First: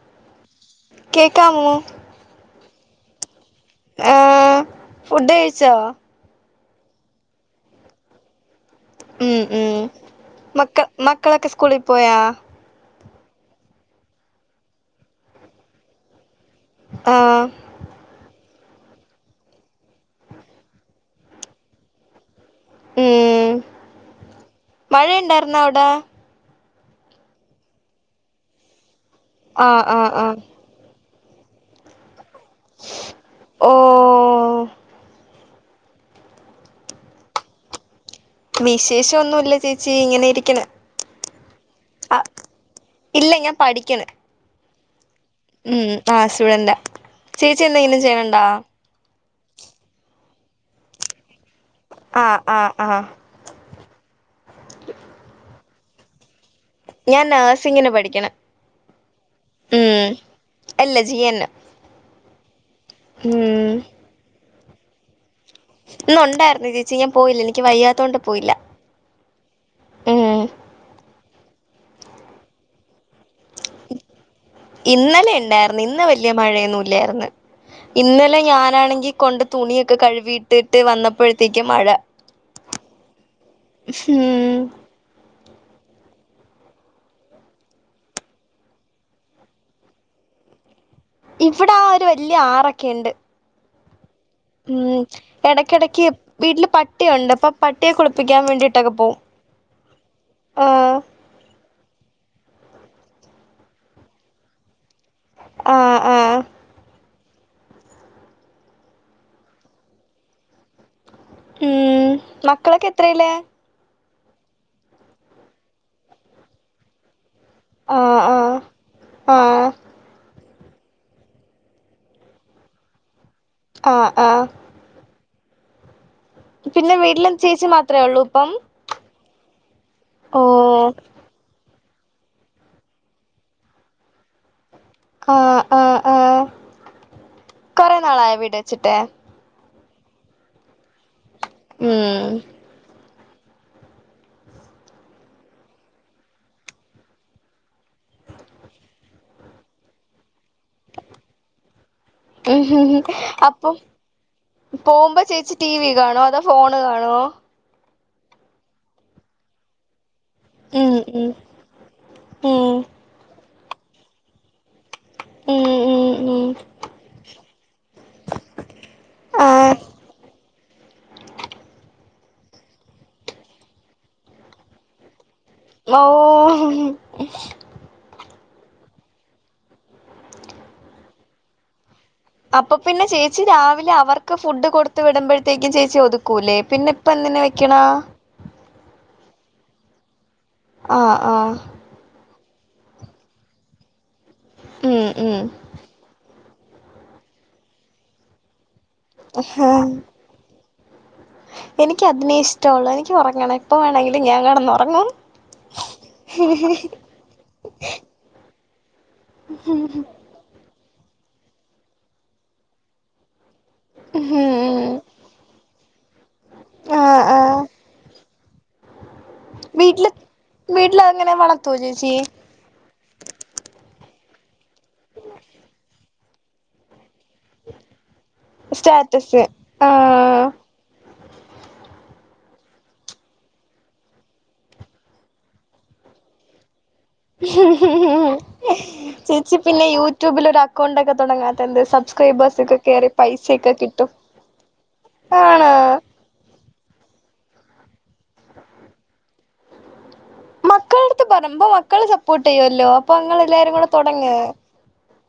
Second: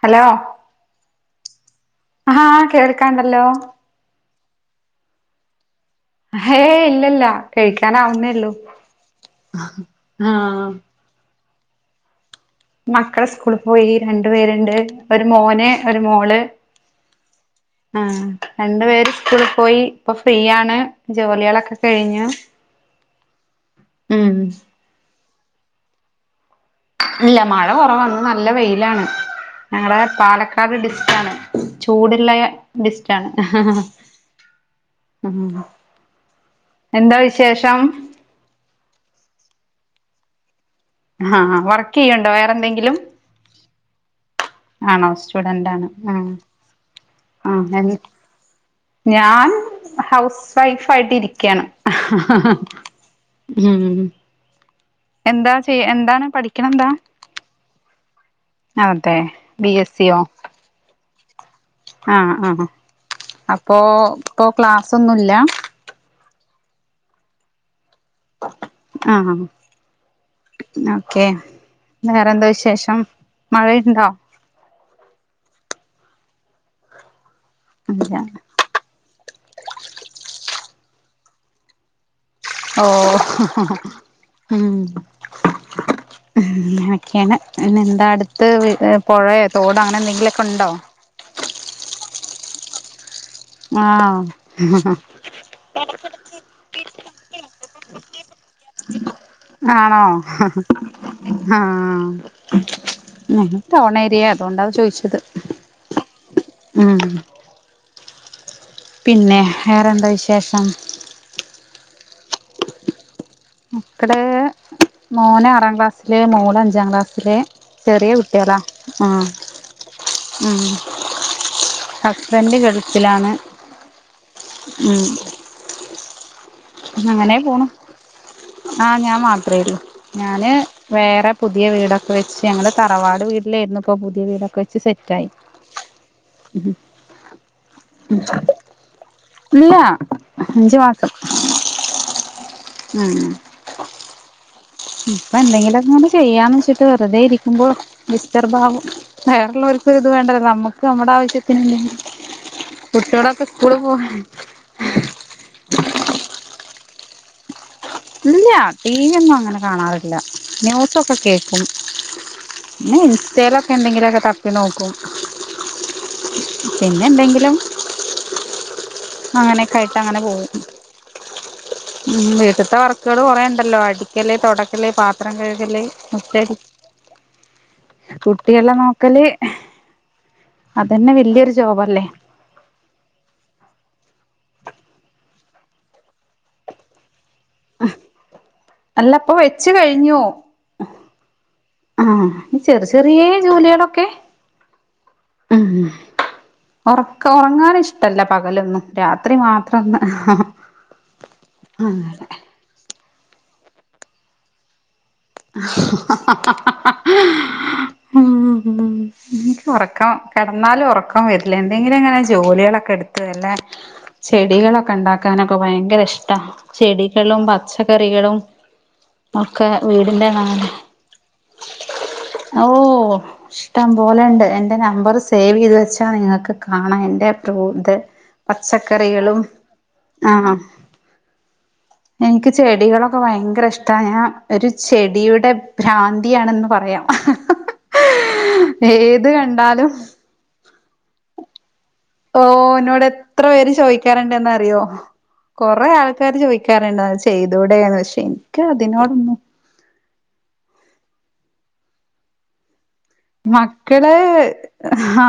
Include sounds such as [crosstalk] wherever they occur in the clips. Hello കേൾക്കാമോ ആഹാ കേൾക്കാണ്ടല്ലോ ആഹ് ഫുഡ് കഴിച്ചോ ഹേ ഇല്ല ഇല്ല കഴിക്കാൻ ആവുന്നേള്ളൂ ഉം ഉം മക്ക മക്കളൊക്കെ സ്കൂളിൽ പോയാ മക്കള് സ്കൂളിൽ പോയി രണ്ടു പേരുണ്ട് ഒരു മോന് ഒരു മോള് ആഹ് ആഹ് രണ്ടു പേര് സ്കൂളിൽ പോയി ഇപ്പൊ ഫ്രീയാണ് ജോലികളൊക്കെ കഴിഞ്ഞു [inaudible] ഉം മഴ ഉണ്ടായിരുന്നോ അവിടെ ഇല്ല മഴ കുറവാണ് നല്ല വെയിലാണ് ആഹ് ഞങ്ങളടെ ആഹ് ആഹ് പാലക്കാട് ഡിസ്റ്റ് ആണ് ചൂടുള്ള ഡിസ്റ്റാണ് ഓഹ് എന്താ വിശേഷം വിശേഷം ഒന്നുമില്ല ചേച്ചി ഇങ്ങനെ ഇരിക്ണ് ആഹ് വർക്ക് ചെയ്ണ്ടോ വേറെന്തെങ്കിലും ഇല്ല ഞാൻ പഠിക്കണ് ആണോ സ്റ്റുഡന്റ് ആണ് ഉം ആഹ് സ്റ്റുഡന്റാ ചേച്ചി ആഹ് ഞാൻ എന്തെങ്കിലും ചെയ്യണുണ്ടോ ഞാൻ ഹൗസ് വൈഫ് ആയിട്ട് ഇരിക്കയാണ് ആഹ് ആഹ് ആഹ് ഉം എന്താ ചെയ്യ എന്താണ് പഠി ഞാൻ നേഴ്സിങ്ങിന് പഠിക്കണ അതെ ബി എസ് ഉം സിയോ അല്ല ജീ എൻ എം ആഹ് ആഹ് അപ്പോ ഇപ്പോ ക്ലാസ് ഒന്നുമില്ല ഇന്ന് ഉണ്ടായിരുന്നു ചേച്ചി ഞാൻ പോയില്ല എനിക്ക് വയ്യാത്തതൊണ്ട് പോയില്ല ആഹ് ആഹ് ഉം ഓക്കെ വേറെന്താ വിശേഷം മഴയുണ്ടോ ഇന്നലെ ഉണ്ടായിരുന്നു ഇന്ന് വലിയ മഴയൊന്നും ഇല്ലായിരുന്നു ഇല്ല ഇന്നലെ ഞാനാണെങ്കി കൊണ്ട് തുണിയൊക്കെ കഴുകിയിട്ടിട്ട് വന്നപ്പോഴത്തേക്ക് മഴ ഓ ഉം [inaudible] ഇങ്ങനൊക്കെയാണ് പിന്ന എന്താ അടുത്ത് പൊഴയോ തോടോ അങ്ങന എന്തെങ്കിലൊക്കെ ഒണ്ടോ ഇവിടാ ആഹ് ഒരു വലിയ ആറൊക്കെ ഇണ്ട് ആഹ് എടക്കെടക്ക് വീട്ടില് പട്ടി ഒണ്ട് അപ്പൊ പട്ടിയെ കുളിപ്പിക്കാൻ വേണ്ടിയിട്ടൊക്കെ പോവും ആണോ ആഹ് ആഹ് ഇത് ടോണേരിയ അതുകൊണ്ടാ ചോദിച്ച് ത് ആഹ് ആഹ് ഉം പിന്നെ വേറെന്താ വിശേഷം ഉം മക്കളൊക്ക എത്രേലാ മക്കള് മോന് ആറാം ക്ലാസ്സില് മോള് അഞ്ചാം ക്ലാസ്സില് ചെറിയ ആഹ് കുട്ടികളാ ആഹ് ആഹ് ഉം ഹസ്ബന്റ് ഗൾഫിലാണ് ആഹ് ആഹ് ഉം പിന്ന വീട്ടില് അങ്ങനെ ചേച്ചി പോണു മാത്രേ ഒള്ളൂ ഇപ്പം ആഹ് ഞാൻ മാത്രേള്ളൂ ഓ ഞാന് വേറെ പുതിയ വീട വെച്ച് ഞങ്ങള് തറവാട് വീട്ടിലായിരുന്നു ഇപ്പൊ പുതിയ വീടൊക്കെ ച്ച് സെറ്റായി ആഹ് ആഹ് ആഹ് കൊറേ നാളായോ വീട് വെച്ചിട്ട് ഇല്ല അഞ്ച് മാ ഉം ഉം പ്പ എന്തെങ്കിലൊക്കങ്ങ്ട് ചെയ്യാന്ന് വെച്ചിട്ട് വെറുതെ ഇരിക്കുമ്പോ ഡിസ്റ്റർബാകും വേറൊള്ളോരുക്ക്‌ ഇത് വേണ്ടല്ല നമ്മു [unintelligible] നമ്മടാവശ്യത്തി [unintelligible] കുട്ട്യോളക്കസ്കൂള് പോവാ പോവുമ്പ ചേച്ചി ടി വി കാണോ അതോ ഫോണ് കാണോ ഇല്യ ടി വി ഒന്നും അങ്ങന കാണാറി ഇല്ല ഉം ന്യൂസൊക്കെ ഉം കേക്കും ഉം ന്നെ ഇൻസ്റ്റെലൊക്കെ എന്തെങ്കിലൊക്കെ തപ്പി നോക്കും ഉം ഉം ഉം [inaudible] പിന്നെന്തെങ്കിലും ആഹ് അങ്ങനേക്കായിട്ടങ്ങന പോകും ഉം വീട്ടിത്ത വർക്കുകള് കൊറേണ്ടല്ലോ അടിക്കല് തൊടക്കല് പാത്രം കഴുകല് ഓ [unintelligible] [unintelligible] കുട്ടികള നോക്കല് അതന്നെ വല്യൊരു ജോബല്ലേ അപ്പം പിന്നെ ചേച്ചി രാവിലെ അവർക്ക് ഫുഡ് കൊടുത്ത് വിടുമ്പഴത്തേക്കു ചേച്ചി ഒതുക്കൂലേ പിന്നെ ഇപ്പ എന്തിന് വെ [unintelligible] അല്ലപ്പൊ വെച്ച് കഴിഞ്ഞോ ആഹ് ആഹ് ആഹ് ചെറ് ചെറിയേ ജോലികളൊക്കെ ഉം ഒറക്കോം ഒറങ്ങാൻ ഇഷ്ടല്ല പകലൊന്നും രാത്രി മാത്രം [unintelligible] എനിക്ക് അങ്ങനെ അതിനേ ഇഷ്ടോള്ള് എനിക്ക് ഒറങ്ങണം എപ്പ വേണങ്കിലും ഞാൻ കെടന്ന് ഒറങ്ങും [unintelligible] ഉം ഒറക്കം കെടന്നാലും ഒറക്കം വെരില്ല എന്തെങ്കിലും ഇങ്ങനെ ജോലികളക്കെ എടുത്ത് [unintelligible] ഉം ചെടികളൊക്കെ ണ്ടാക്കാനൊക്ക ഭയങ്കര ഇഷ്ട ആഹ് ചെടികളും ആഹ് പച്ചക്കറികളും ഒക്കെ വീട്ടില് വീടിന്റെ നാല് വീട്ടില് അങ്ങനെ വളത്തുവോ ചേച്ചി ഓ ഇഷ്ടം പോലെണ്ട് എൻ്റെ നമ്പറ് സേവ് ചെയ്ത് വെച്ചാ നിങ്ങക്ക് കാണാം എൻ്റെ [unintelligible] പച്ചക്കറികളും സ്റ്റാറ്റസ് ആഹ് [unintelligible] എനിക്ക് ചെടികളൊക്ക ഭയങ്കര ഇഷ്ടാ ഞാൻ ഒരു ചെടിയുടെ ഭ്രാന്തിയാണെന്ന് പറയാം ഏത് ചേച്ചി പിന്നെ കണ്ടാലും യൂട്യൂബിലൊരു അക്കൗണ്ടൊക്കെ തൊടങ്ങാത്ത എന്ത് സബ് ഓ ന്നോട് എത്ര പേര് ചോയിക്കാറുണ്ടെന്ന് അറിയോ ആണ് കൊറേ ആൾ [unintelligible] ചോയിക്കാറുണ്ട് [unintelligible] ചെയ്തൂടെന്ന്പക്ഷെ എനിക്ക് [unintelligible] അതിനോടൊന്ന് മക്കളടുത്ത് പറയുമ്പോ മക്കള് സപ്പോട്ട് ചെയ്യുല്ലോ മക്കള് ഹാ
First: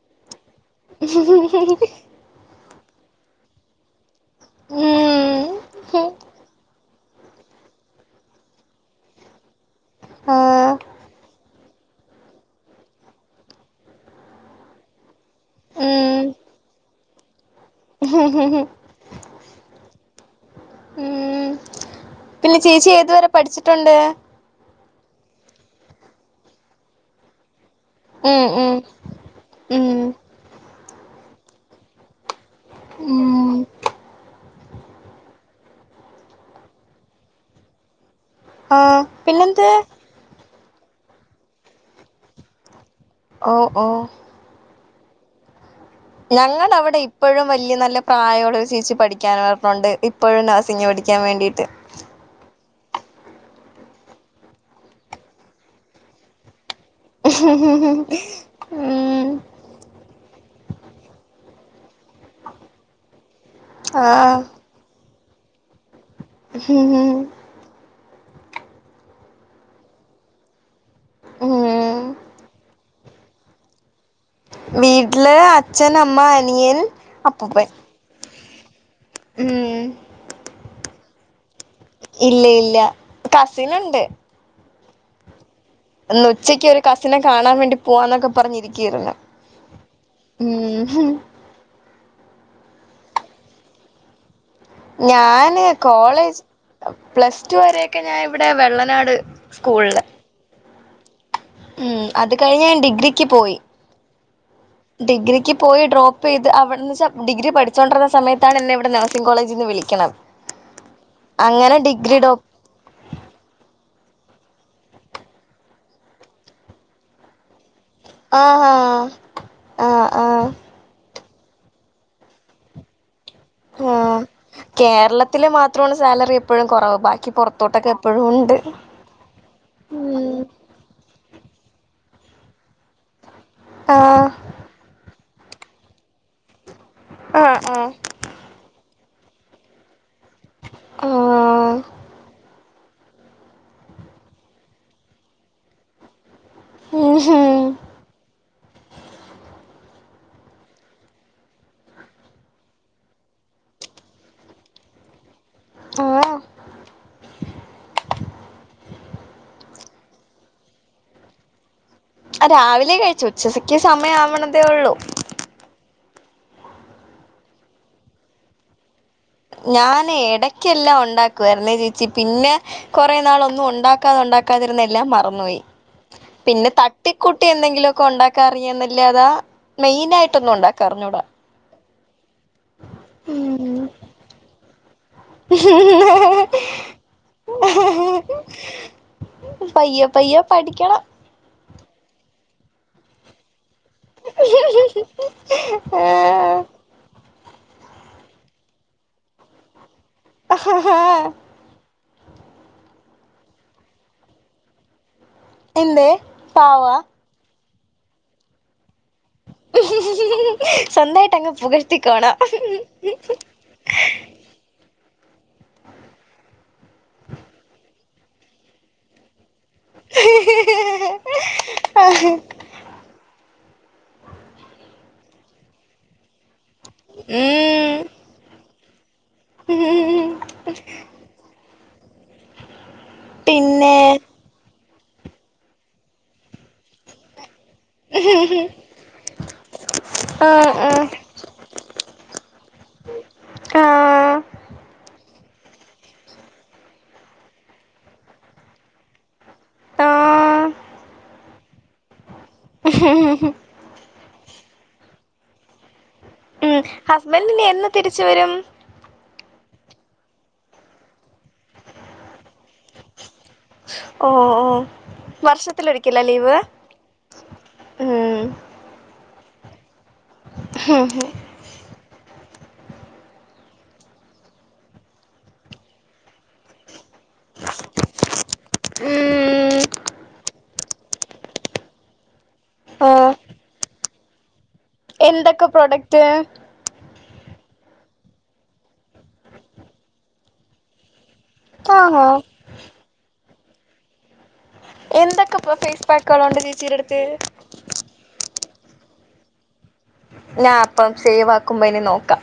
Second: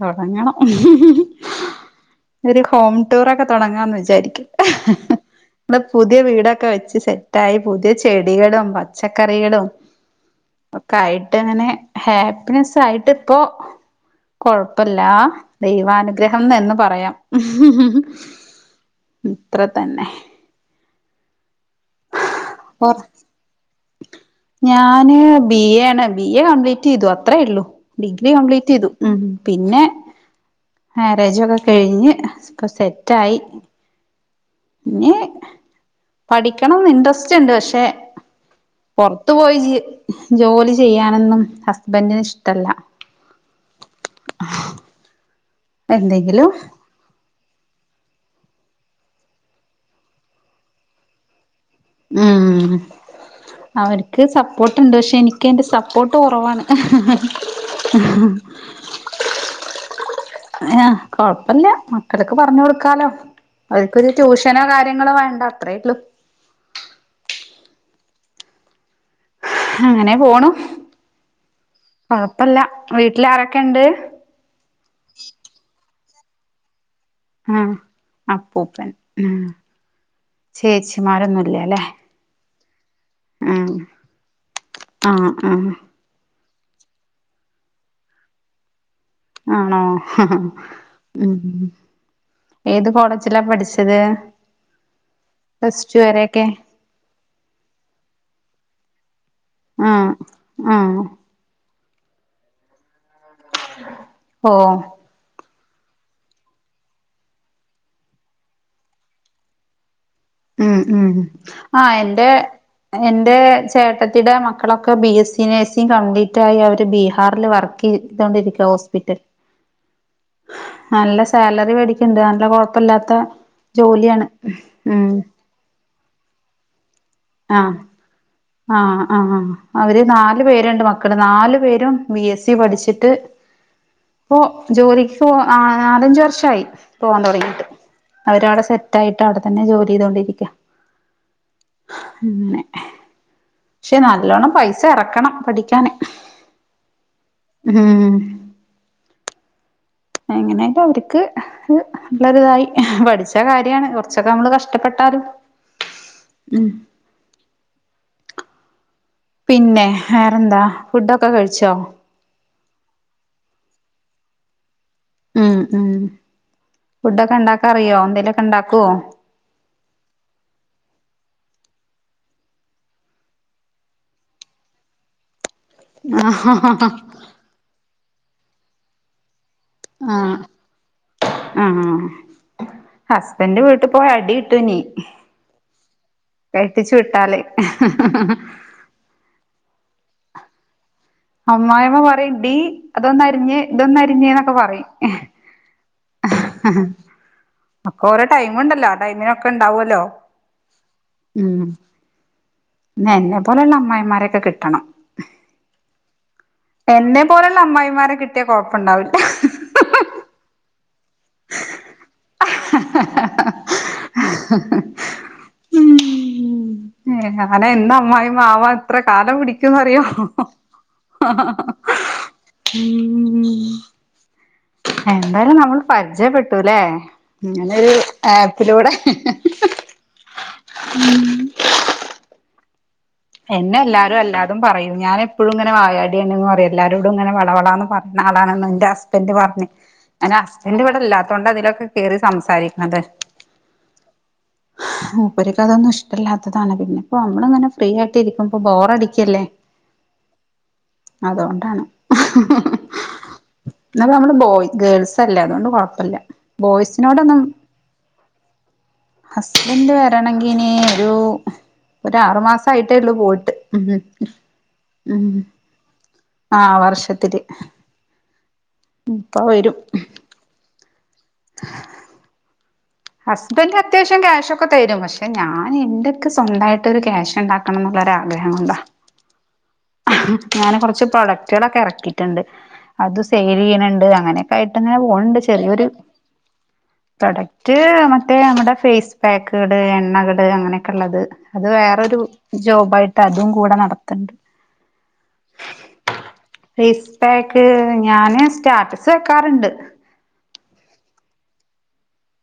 തൊടങ്ങണം [inaudible] ഒരു ഹോം ടൂറക്കെ തൊടങ്ങാന്ന് വിചാരിക്ക ഉം [unintelligible] പുതിയ വീടൊക്കെ വെച്ച് സെറ്റ് [unintelligible] പുതിയ ചെടികളും പച്ചക്കറികളും ഉം ക്കായിട്ട്ങ്ങനെ ഹാപ്പിനെസ് ആയിട്ട് ഇപ്പൊ കൊഴപ്പല്ലാ ഉം ദൈവാനുഗ്രഹം എന്ന് പറയാം [unintelligible] ഇത്ര തന്നെ ഉം പിന്നെ ചേച്ചി ഒർ ഏതുവരെ പഠിച്ചിട്ടൊണ്ട് ഞാന് ബി എ ആണ് ബി എ കംപ്ലീറ്റ് ചെയ്തു അത്രേ ഉള്ളു ഡിഗ്രി കംപ്ലീറ്റ് ചെയ്തു ഉം പിന്നെ ഉം മാരേജൊക്കെ കഴിഞ്ഞ് ഒക്ക സെറ്റായി ഉം [unintelligible] പഠിക്കണംന്ന് ഇൻട്രസ്റ് ഇണ്ട് പക്ഷെ ആഹ് പൊറത്ത് പോയി പിന്നെന്ത് [unintelligible] ജോലി ചെയ്യാനൊന്നും ഹസ്ബൻഡിന് ഇഷ്ടല്ല ഓഹ് ഓഹ് എന്തെങ്കിലും ഞങ്ങടഅവിടെ [unintelligible] ഇപ്പഴും വല്യ നല്ല പ്രായൊള്ള ഒരു ചേച്ചി പഠിക്കാൻ [unintelligible] ഇപ്പഴും നഴ്സിംഗ് പഠിക്കാൻ വേണ്ടിയിട്ട് ആഹ് അവര്ക്ക് സപ്പോർട്ട്ണ്ട് പക്ഷെ എനിക്ക് എന്റെ സപ്പോർട്ട് കൊറവാണ് [unintelligible] ഉം ആഹ് കൊഴപ്പില്ല മക്കള്ക്ക് പറഞ് കൊടുക്കാലോ അവാക്കൊരു ആഹ് ട്യൂഷനോ കാര്യങ്ങളോ വേണ്ട അത്രേ ള്ളു അങ്ങനെ പോണു ഉം കൊഴപ്പല്ല വീട്ടിൽ ആരൊക്കെ ണ്ട് വീട്ടില് അച്ഛൻ അമ്മ അനിയൻ അ ആഹ് അപ്പൂപ്പൻ ആ ഉം ചേച്ചിമാരൊന്നുല്ല ല്ലേ ഇല്ല ഇല്ല ആഹ് കസിനുണ്ട് ആഹ് ആഹ് ഇന്ന് ഉച്ചക്ക് ഒരു കസിനെ കാണാൻ വേണ്ടി പോവാന്നൊക്കെ പറഞ്ഞിരിക്കരുന്നു ആണോ ഉം ഏത് കോളേജിലാ പഠിച്ചത് ഞാന് പ്ലസ് ടു കോളേജ് വരെയൊക്കെ പ്ലസ് ടു വരെയൊക്കെ ഞാൻ ഇവിടെ വെള്ളനാട് സ്കൂ ള്ള് ആഹ് ആഹ് ഉം അത് കഴിഞ്ഞ് ഞാൻ ഡിഗ്രിക്ക് പോയി ഹോ ഡിഗ്രിക്ക് പോയി ഡ്രോപ്പ് ചെയ്ത് അവിടെന്ന് സാ ഡിഗ്രി പഠിച്ചുകൊണ്ടിർന്ന സമയത്താണ് എന്നെ ഇവിടെ നഴ്സിംഗ് കോളേജിൽ നിന്ന് വിളിക്കണത് ഉം ഉം അങ്ങനെ ആഹ് ഡിഗ്രി എന്റെ ഡോ എന്റെ ചേട്ടത്തിടെ മക്കളൊക്കെ ബി എസി നഴ്സിംഗ് കംപ്ലീറ്റ് ആയി അവര് ബീഹാറിൽ വർക്ക് യ് തോണ്ടിരിക്ക ആഹാ ഹോസ്പിറ്റൽ ആഹ് ആഹ് നല്ല സാലറി മേടിക്ക്ണ്ട് നല്ല കൊഴപ്പല്ലാത്ത ആഹ് ജോലിയാണ് ഉം കേരളത്തില് മാത്രമാണ് സാലറി എപ്പോഴും കുറവ് ബാക്കി ആഹ് പുറത്തോട്ടൊക്കെ എപ്പോഴും ഉണ്ട് ആഹ് ആഹ് ആഹ് അവര് ഉം നാലു പേരുണ്ട് മക്കള് നാലു പേരും ബി എസ് സി പഠിച്ചിട്ട് ആഹ് ഇപോ ജോലിക്ക് പോ നാലഞ്ച് വർഷയി പോവാൻ ആഹ് തുടങ്ങിട്ട് ആഹ് അവര് അവിടെ സെറ്റായിട്ട് അവിടെ തന്നെ ജോലി ചെയ്തുകൊണ്ടിരിക്ക ആഹ് അങ്ങനെ പക്ഷെ നല്ലോണ്ണം പൈസ ഇറക്കണം പഠിക്കാന് ഉം ഹും ഉം എങ്ങനൊക്ക അവര്ക്ക് ക്ക് നല്ലൊരിതായി പഠിച്ച കാര്യാണ് കുറച്ചൊക്കെ നമ്മള് കഷ്ടപ്പെട്ടാലും ആ ആഹ് ഉം പിന്നെ വേറെന്താ ഫുഡൊക്കെ കഴിച്ചോ ആഹ് രാവിലെ കഴിച്ചു ഉച്ചസക്ക് സമയം ആവണതേ ഉള്ളൂ ഉം ഉം ഫുഡൊക്കെ ഉണ്ടാകാൻഅറിയോ എന്തേലുക്കെ ഉണ്ടാകോ ഞാൻ ഇടക്കെല്ലാം ഉണ്ടാക്കു രുന്ന ചേച്ചി പിന്നെ കുറെേ നാള ഒന്നും ഉണ്ടാക്കാതെ ഉണ്ടാക്കാതിരുന്ന എല്ലാം മറന്നുപോയി പിന്നെ തട്ടിക്കുട്ടി എന്തെങ്കിലുമൊക്കെ ഉണ്ടാക്കാ അറിയ എന്നല്ലാതാ ആഹ് മെയിനായിട്ടൊന്നും ഉണ്ടാക്കറിഞ്ഞൂടാ ആഹ് ഹസ്ബൻ ന്റ് വീട്ട് പോയ അടി കിട്ടു നീ ഉ പയ്യ പയ്യ പഠിക്കണം അമ്മായിമ്മ പറയും ടീ അതൊന്ന് അരിഞ്ഞേ ഇതൊന്ന് അരിഞ്ഞേ ന്നൊക്കെ പറയും ഒക്കെ ഓരോടൈ മ്ണ്ടല്ലോ ടൈമിനൊക്കെ ഉണ്ടാവൊല്ലോ ആഹ് ഹാ ഉം എന്നെ പോലെയുള്ള അമ്മായിമാരൊക്കെ കിട്ടണം എന്തെ എന്നെ പോലുള്ള അമ്മായിമാരെ കിട്ടിയ കുഴപ്പം ഉണ്ടാവില്ല സ്വന്തം ആയിട്ട് അങ് പുകഴ്ത്തിക്കോണം ഉം ഉം ഞൻ എന്ന് അമ്മായിയമ്മ ആവാൻ ഇത്ര കാലം പിടിക്ക റിയോ ഉം എന്തായാലും നമ്മള് പരിചയപ്പെട്ടുല്ലേ ഇങ്ങനെരു ഉം ആപ്പിലൂടെ ഉം ഉം എന്നെ പിന്നെ എല്ലാരും അല്ലാതും പറയും ഞാന എപ്പോഴും ഇങ്ങനെ വായാടിയാണ് പറയും എല്ലാരോട ഇങ്ങനെ വളവള പറഞ്ഞ ആളാണ എന്റെ ഹസ്ബൻഡറ് പറഞ്ഞ് ആഹ് ഹസ്ബൻന്റ് ആഹ് ഇവിടല്ലാതുകൊണ്ട് അതിലൊക്കെ കയറി സംസാരിക്കുന്നത് ആഹ് മൂപ്പർക്ക് അതൊന്നും ഇഷ്ടമല്ലാത്തതാണ് പിന്നെ ഇപ്പോ നമ്മളിങ്ങനെ ഫ്രീ ആയിട്ട് ഇരിക്പോ ബോറടിക്കല്ലേ ആഹ് അതുകൊണ്ടാണ് [inaudible] എന്ന നമ്മള് ബോയ് ഗേൾസ്ല്ലേ അതുകൊണ്ട് കൊഴപ്പില്ല ഉം ഹുസ്ബൻഡ് ഇനി എന്ന് തിരിച്ച വരും ഹുസ്ബൻഡ് വരണമെങ്കി ഇനി ഒരു ഒരു ആറു മാസയിട്ടേ ഉള്ളൂ പോയിട്ട ഓ ഓ വർഷ വർഷത്തിൽ ഒരിക്കലാ ലീവ് ആ ഉം ഇപ്പ വരും [unintelligible] [inaudible] ഹസ്ബൻഡ് അത്യാവശ്യം ക്യാഷ് ഒക്കെ തരും പക്ഷെ ഞാൻ എന്റെക്കെ സ്വന്തമായിട്ട് ഒരു ക്യാഷ് ഉണ്ടാക്കണം എന്നുള്ള ഒരു അഗ്രഹം കൊണ്ട ഉം ഞൻ കുറച്ച് പ്രോഡക്റ്റുകളൊക്കെ ഇറക്കിയിട്ടുണ്ട് ആ അത് സെൽ ചെയ്യണണ്ട് അങ്ങനെ ആയിട്ട് ഇങ്ങനെ പോണണ്ട് എന്തൊക്കെ ചെറിയരു പ്രോഡക്റ്റ് പ്രൊഡക്റ്റ് പറഞ്ഞിട്ട് നമ്മടെ ഫേസ് പാക്കുകട് എണ്ണകള് അങ്ങനെയൊക്കെ ഉള്ളത് അത് വേറൊരു ആണോ ജോബായിട്ട് അതും കൂടെ നടത്തണ്ട് എന്തൊക്കെ ഫേസ് പാക്കുകളുണ്ട് ചേച്ചീടെ അടുത്ത്? മം. ഞാന് സ്റ്റാറ്റസ് വെക്കാറുണ്ട് ഞാൻ അപ്പം സേവ് ആക്കുമ്പോ ഇനി നോക്കാം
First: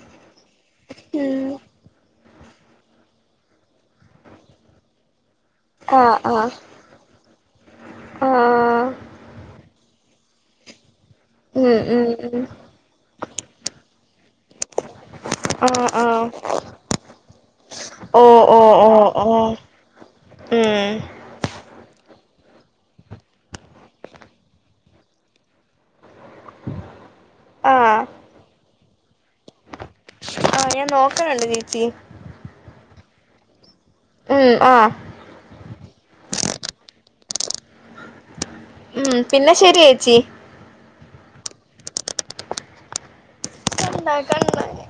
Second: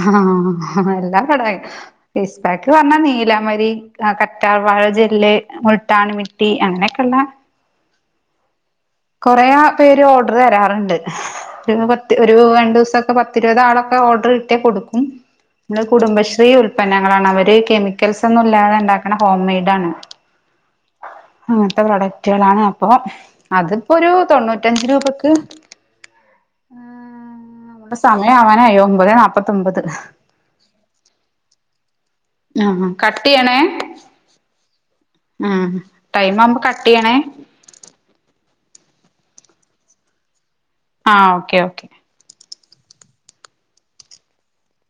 ആഹ് എല്ലാം ഉം കടായി ഫേസ്പാക്ക് പറഞ്ഞാ, നീലാമ്പരി, കറ്റാർവാഴ ജെല്ല്. മുൾട്ടാനി മില്ടി അങ്ങനെയൊക്കെയുള്ള ആഹ്. കൊറേ പേര് ഓർഡർ തരാറുണ്ട് ഉം ഒരു പ ഉം ഒരു ഉം രണ്ടു ദിവസൊക്കെ പത്തിരുപത് ആളൊക്കെ ഓർഡർ കിട്ടിയാ കൊടുക്കും ആ നമ്മള് ആ കുടുംബശ്രീ ഉൽപന്നങ്ങളാണ്, അവര് ഓ കെമിക്കൽസൊന്നും ഓ ഇല്ലാതെ ഓ ഉണ്ടാക്കണ ഓ ഹോം മെയ്ഡ് ആണ് ഉം. അങ്ങനത്തെ പ്രൊഡക്റ്റുകളാണ് അപ്പൊ അത് ഒരു തൊണ്ണൂറ്റഞ്ച് രൂപക്ക് ആഹ് ആ നമ്മടെ സമയം അവനായി ഒമ്പത് നാല്പാത്തി ഒമ്പത് ആഹ് ഞാൻ നോക്കണുണ്ട് ചേച്ചി. ആഹ് ആഹ് കട്ടിയ്യണേ. ഉം ആഹ് ഉം ടൈം ആവുമ്പോ കട്ട്‌ ചെയ്യണേ. ഉം പിന്നെ ശെരി ചേച്ചി ആഹ് ഓക്കേ ഓക്കെ കണ്ടാ കൺ